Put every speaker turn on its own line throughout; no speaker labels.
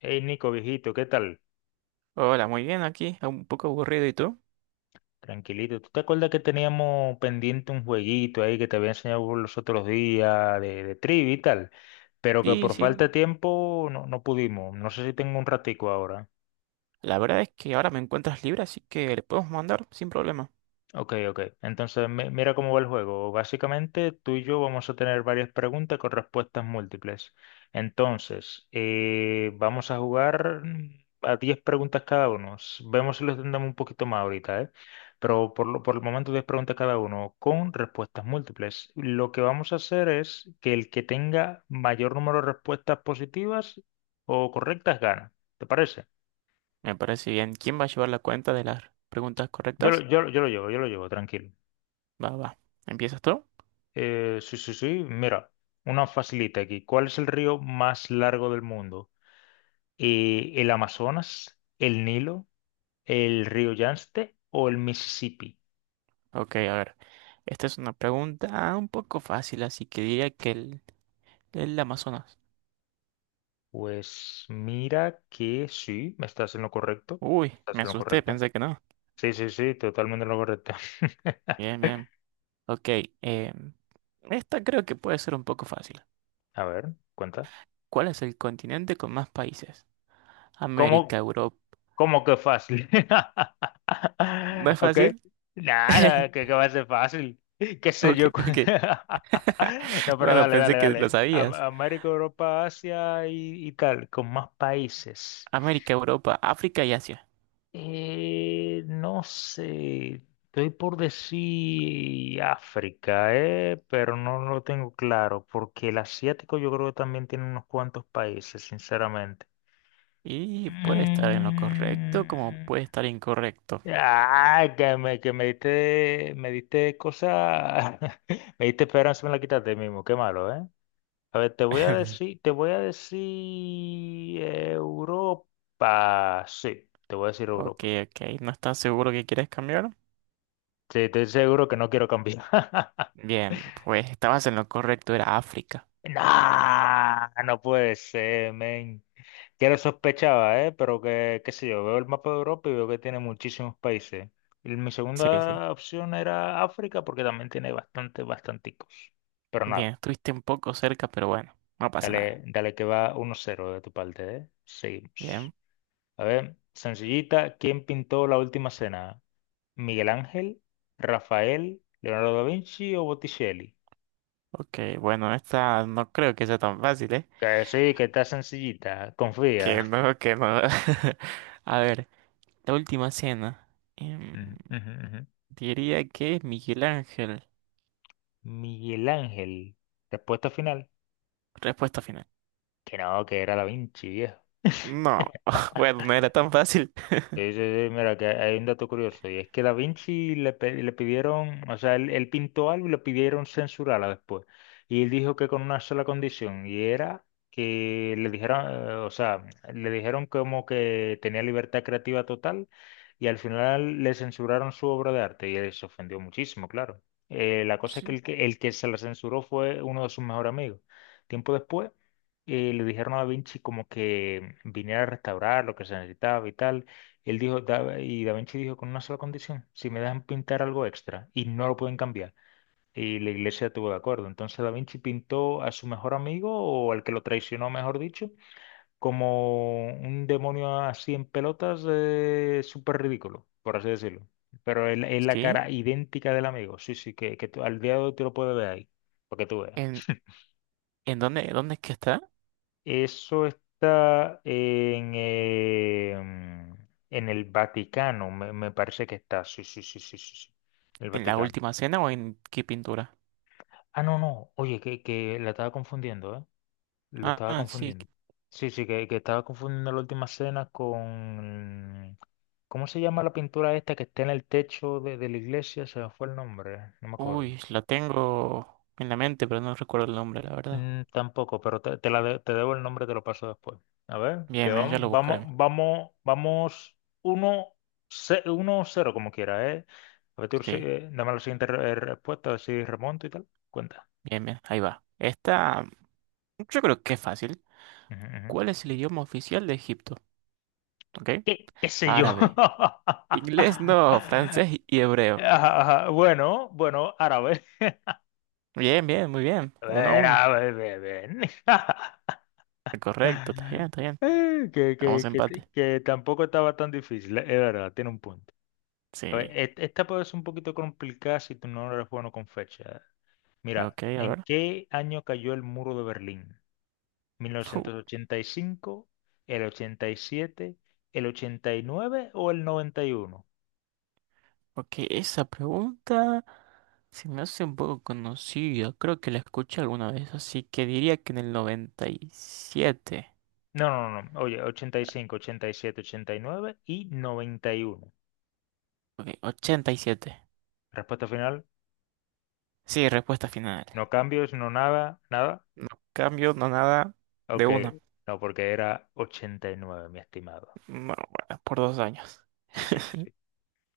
Hey Nico, viejito, ¿qué tal?
Hola, muy bien aquí, un poco aburrido, ¿y tú?
Tranquilito. ¿Tú te acuerdas que teníamos pendiente un jueguito ahí que te había enseñado por los otros días de trivia y tal? Pero que
Sí,
por falta
sí,
de tiempo no, no pudimos. No sé si tengo un ratico ahora.
la verdad es que ahora me encuentras libre, así que le podemos mandar sin problema.
Ok, ok. Entonces, mira cómo va el juego. Básicamente, tú y yo vamos a tener varias preguntas con respuestas múltiples. Entonces, vamos a jugar a 10 preguntas cada uno. Vemos si lo entendemos un poquito más ahorita, ¿eh? Pero por el momento, 10 preguntas cada uno con respuestas múltiples. Lo que vamos a hacer es que el que tenga mayor número de respuestas positivas o correctas gana. ¿Te parece?
Me parece bien. ¿Quién va a llevar la cuenta de las preguntas correctas?
Yo lo llevo, tranquilo.
Va, va. ¿Empiezas tú?
Sí, sí, sí. Mira, una facilita aquí. ¿Cuál es el río más largo del mundo? ¿El Amazonas, el Nilo, el río Yangtze o el Mississippi?
Ok, a ver. Esta es una pregunta un poco fácil, así que diría que el Amazonas.
Pues mira que sí, me estás en lo correcto.
Uy,
Estás
me
en lo
asusté,
correcto.
pensé que no.
Sí, sí, sí, totalmente en lo correcto.
Bien, bien. Ok, em, esta creo que puede ser un poco fácil.
A ver, cuenta.
¿Cuál es el continente con más países?
¿Cómo,
América, Europa.
¿Cómo que fácil?
¿No es
¿Ok?
fácil?
Nada, que, que va a ser fácil. ¿Qué sé
Ok,
yo?
ok.
No, pero
Bueno,
dale,
pensé
dale,
que lo
dale.
sabías.
América, Europa, Asia y tal, con más países.
América, Europa, África y Asia.
No sé, estoy por decir África, pero no lo tengo claro, porque el asiático yo creo que también tiene unos cuantos países, sinceramente.
Y puede estar en lo correcto como
Mm.
puede estar incorrecto.
Ah, me diste cosas, me diste esperanza, me la quitaste mismo, qué malo, ¿eh? A ver, te voy a decir Europa, sí, te voy a decir
Ok,
Europa.
ok. ¿No estás seguro que quieres cambiar?
Sí, estoy seguro que no quiero cambiar.
Bien, pues estabas en lo correcto, era África.
Nah, no puede ser, men. Que lo sospechaba, ¿eh? Pero que, qué sé yo, veo el mapa de Europa y veo que tiene muchísimos países. Y mi
Sí, sí.
segunda opción era África porque también tiene bastante, bastanticos. Pero nada,
Bien, estuviste un poco cerca, pero bueno, no pasa
dale,
nada.
dale que va 1-0 de tu parte, ¿eh? Seguimos.
Bien.
A ver, sencillita, ¿quién pintó la última cena? ¿Miguel Ángel, Rafael, Leonardo da Vinci o Botticelli?
Ok, bueno, esta no creo que sea tan fácil, ¿eh?
Que sí, que está sencillita,
Que
confía.
no, que no. A ver, la última cena. Em, diría que es Miguel Ángel.
Miguel Ángel. Respuesta final.
Respuesta final.
Que no, que era Da Vinci, viejo.
No, bueno, no era tan fácil.
Sí, sí, sí, mira, que hay un dato curioso, y es que Da Vinci le pidieron, o sea, él pintó algo y le pidieron censurarla después. Y él dijo que con una sola condición, y era que le dijeron, o sea, le dijeron como que tenía libertad creativa total, y al final le censuraron su obra de arte, y él se ofendió muchísimo, claro. La cosa es que
Sí.
el que se la censuró fue uno de sus mejores amigos. Tiempo después, le dijeron a Da Vinci como que viniera a restaurar lo que se necesitaba y tal. Él dijo: Da Vinci dijo con una sola condición, si me dejan pintar algo extra y no lo pueden cambiar". Y la iglesia estuvo de acuerdo. Entonces Da Vinci pintó a su mejor amigo, o al que lo traicionó, mejor dicho, como un demonio así en pelotas, súper ridículo, por así decirlo. Pero es la
¿Sí?
cara idéntica del amigo. Sí, sí, que al día de hoy te lo puedes ver ahí, porque tú veas.
¿En, en dónde es que está?
Eso está en, en el Vaticano, me parece que está. Sí, sí, sí, sí, sí, sí. En el
¿En la
Vaticano.
última cena o en qué pintura?
Ah, no, no. Oye, que la estaba confundiendo, ¿eh? Lo
Ah,
estaba
ah, sí.
confundiendo. Sí, sí, que estaba confundiendo la última cena con... ¿Cómo se llama la pintura esta que está en el techo de la iglesia? Se me fue el nombre, no me acuerdo.
Uy, la tengo en la mente, pero no recuerdo el nombre, la verdad.
Tampoco, pero te debo el nombre, te lo paso después. A ver, que
Bien, bien, ya
vamos,
lo
vamos,
buscaré.
vamos, vamos uno, 1-0 como quiera, ¿eh? A ver, tú
Sí,
sigue, dame la siguiente respuesta, a ver si remonto y tal. Cuenta.
bien, bien, ahí va. Esta, yo creo que es fácil.
Ujú, ujú.
¿Cuál es el idioma oficial de Egipto? ¿Ok?
¿Qué sé yo?
Árabe. Inglés no, francés y hebreo.
Ajá, ajá. Bueno, bueno, árabe.
Bien, bien, muy bien. Uno a
Ver,
uno.
árabe, ven.
Correcto, está bien, está bien.
Eh, Que,
Vamos
que,
a
que,
empate.
que tampoco estaba tan difícil, es verdad, tiene un punto.
Sí.
A ver, esta puede ser un poquito complicada si tú no eres bueno con fecha. Mira,
Ok, a
¿en
ver.
qué año cayó el muro de Berlín? ¿1985, el 87, el 89 o el 91?
Porque esa pregunta se me hace un poco conocida. Creo que la escuché alguna vez, así que diría que en el 97.
No, no, no, no. Oye, 85, 87, 89 y 91.
Ok, 87.
Respuesta final,
Sí, respuesta final.
no cambios, no nada, nada.
No cambio, no nada. De
Ok,
una.
no, porque era 89, mi estimado.
No, bueno, por dos años.
Sí, sí, sí, sí.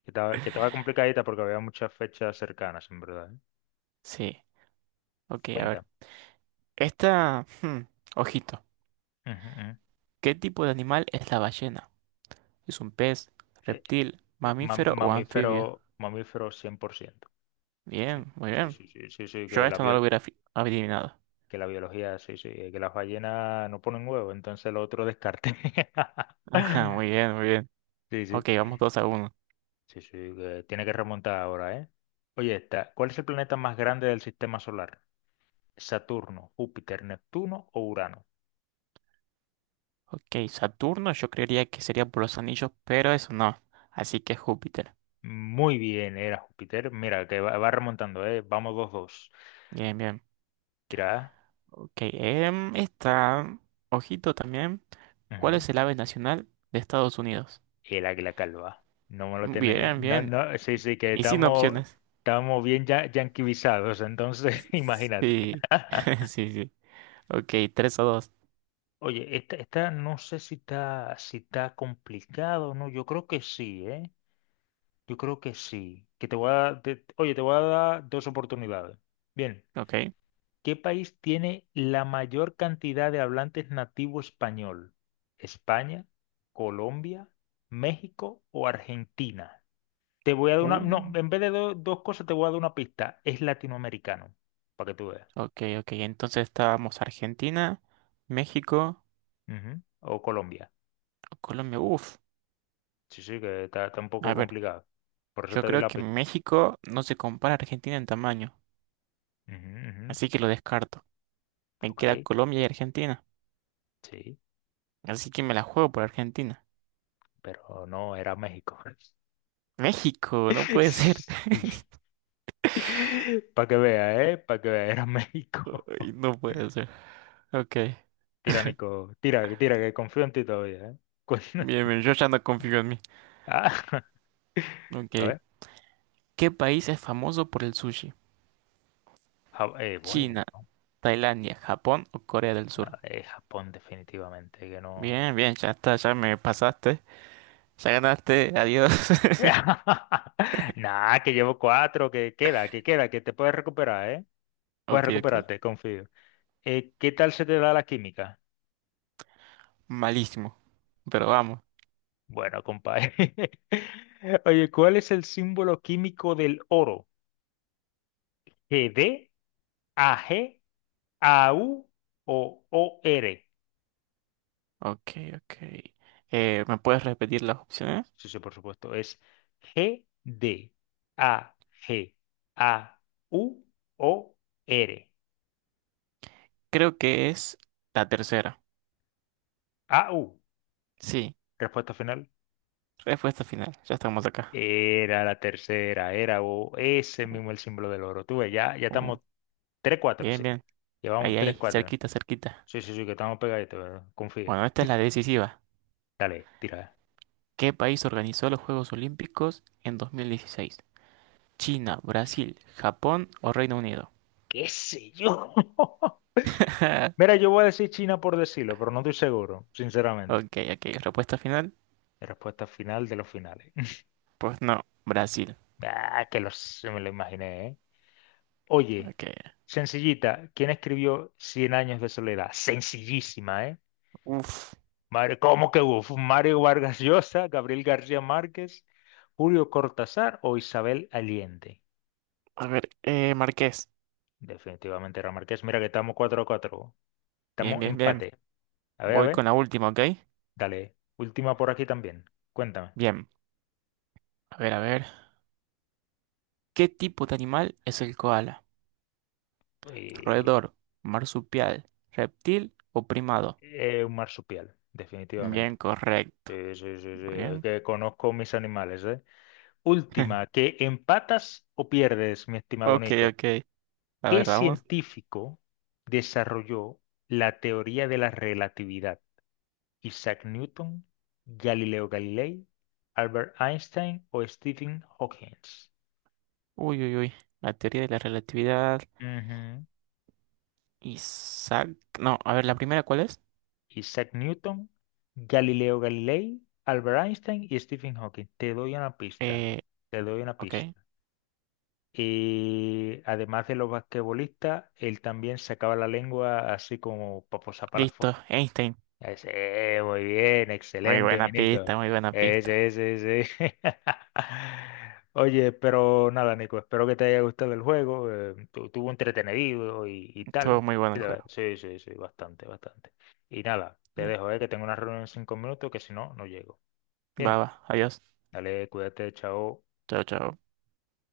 Que estaba complicadita porque había muchas fechas cercanas, en verdad, ¿eh?
Sí. Ok, a ver.
Cuéntame.
Esta... ojito.
Ujú, ujú.
¿Qué tipo de animal es la ballena? ¿Es un pez,
Eh,
reptil, mamífero o anfibio?
mamífero, mamífero 100%. Sí,
Bien, muy
sí,
bien.
sí, sí, sí, sí,
Yo
que la
esto no lo hubiera fi- adivinado.
biología, sí, sí, que las ballenas no ponen huevo, entonces lo otro descarte.
Ajá, muy bien, muy bien.
Sí, sí,
Ok, vamos dos a uno.
sí, sí, que tiene que remontar ahora, ¿eh? Oye, esta, ¿cuál es el planeta más grande del sistema solar? ¿Saturno, Júpiter, Neptuno o Urano?
Ok, Saturno yo creería que sería por los anillos, pero eso no. Así que Júpiter.
Muy bien, era Júpiter. Mira, que va remontando, ¿eh? Vamos 2-2.
Bien, bien.
Tira.
Ok, esta, ojito también. ¿Cuál es el ave nacional de Estados Unidos?
Y el águila calva. No me lo tienen ni...
Bien,
No,
bien.
no, sí, sí, que
Y sin opciones.
estamos bien ya yanquivizados, entonces imagínate.
Sí, sí, sí. Ok, 3 a 2.
Oye, esta no sé si está complicado, ¿no? Yo creo que sí, ¿eh? Yo creo que sí. Que te voy a te- Oye, te voy a dar dos oportunidades. Bien,
Ok.
¿qué país tiene la mayor cantidad de hablantes nativo español? ¿España, Colombia, México o Argentina? Te voy a dar una.
Uh.
No, en vez de dos cosas, te voy a dar una pista. Es latinoamericano, para que tú veas.
Ok, ok. Entonces estábamos Argentina, México,
Ujú. O Colombia.
Colombia. Uf.
Sí, sí, que está un poco
A ver,
complicado. Por eso
yo
te di
creo
la
que
pista.
México no se compara a Argentina en tamaño,
Ujú, ujú.
así que lo descarto. Me
Ok,
queda Colombia y Argentina.
sí.
Así que me la juego por Argentina.
Pero no, era México.
México, no puede ser.
Sí. Para que veas, ¿eh? Para que veas, era México.
Ay, no puede ser. Ok.
Tiránico. Tira, que confío en ti todavía, ¿eh? Con-
Bien, bien, yo ya no confío en mí.
Ah, a
Ok.
ver.
¿Qué país es famoso por el sushi?
Bueno,
China, Tailandia, Japón o Corea del
no,
Sur.
es Japón, definitivamente, que no.
Bien, bien, ya está, ya me pasaste. Ya ganaste, adiós.
Nah, que llevo cuatro, que queda, que te puedes recuperar, ¿eh? Puedes
Ok, ok.
recuperarte, confío. ¿Qué tal se te da la química?
Malísimo, pero vamos.
Bueno, compadre. Oye, ¿cuál es el símbolo químico del oro? GD, AG, AU o OR.
Ok, ok. ¿Me puedes repetir las opciones?
Sí, sí, por supuesto. Es GD, AG, AU o R.
Creo que es la tercera.
AU.
Sí,
Respuesta final.
respuesta final. Ya estamos acá.
Era la tercera, era o ese mismo el símbolo del oro. Tú ves, ya, ya
Uy,
estamos 3-4,
bien,
sí.
bien.
Llevamos
Ahí, ahí,
3-4.
cerquita, cerquita.
Sí, sí, sí, que estamos pegaditos, confía.
Bueno, esta es la decisiva.
Dale, tira.
¿Qué país organizó los Juegos Olímpicos en 2016? ¿China, Brasil, Japón o Reino Unido?
¿Qué sé yo? Mira, yo voy a decir China por decirlo, pero no estoy seguro, sinceramente.
Ok, ok. ¿Respuesta final?
La respuesta final de los finales.
Pues no, Brasil.
Ah, se me lo imaginé, ¿eh? Oye,
Ok.
sencillita, ¿quién escribió Cien años de soledad? Sencillísima, ¿eh?
Uf.
Mario, ¿cómo que hubo? Mario Vargas Llosa, Gabriel García Márquez, Julio Cortázar o Isabel Allende?
A ver, Marqués.
Definitivamente era Márquez. Mira que estamos 4-4.
Bien,
Estamos
bien, bien.
empate. A ver, a
Voy con
ver.
la última, ¿ok?
Dale. Última por aquí también. Cuéntame.
Bien. A ver, a ver. ¿Qué tipo de animal es el koala?
Eh,
¿Roedor, marsupial, reptil o primado?
un marsupial, definitivamente.
Bien, correcto.
Sí, sí, sí,
Muy
sí,
bien.
que conozco mis animales, ¿eh? Última, ¿que empatas o pierdes, mi estimado
Ok,
Nico?
ok. A
¿Qué
ver, vamos.
científico desarrolló la teoría de la relatividad? ¿Isaac Newton, Galileo Galilei, Albert Einstein o Stephen Hawking?
Uy, uy, uy. La teoría de la relatividad.
Ujú.
Isaac. No, a ver, la primera, ¿cuál es?
Isaac Newton, Galileo Galilei, Albert Einstein y Stephen Hawking. Te doy una pista.
Eh,
Te doy una
ok.
pista. Y además de los basquetbolistas, él también sacaba la lengua así como para posar para la foto.
Listo. Einstein.
Ese, muy bien,
Muy
excelente, mi
buena
Nico.
pista, muy buena pista.
Ese, ese, ese. Oye, pero nada, Nico, espero que te haya gustado el juego. Tuvo entretenido y
Estuvo
tal.
muy bueno el juego.
Sí, sí, sí, bastante, bastante. Y nada, te
Bien.
dejo, que tengo una reunión en 5 minutos, que si no, no llego.
Va,
Bien,
va. Adiós.
dale, cuídate, chao.
Chao, chao.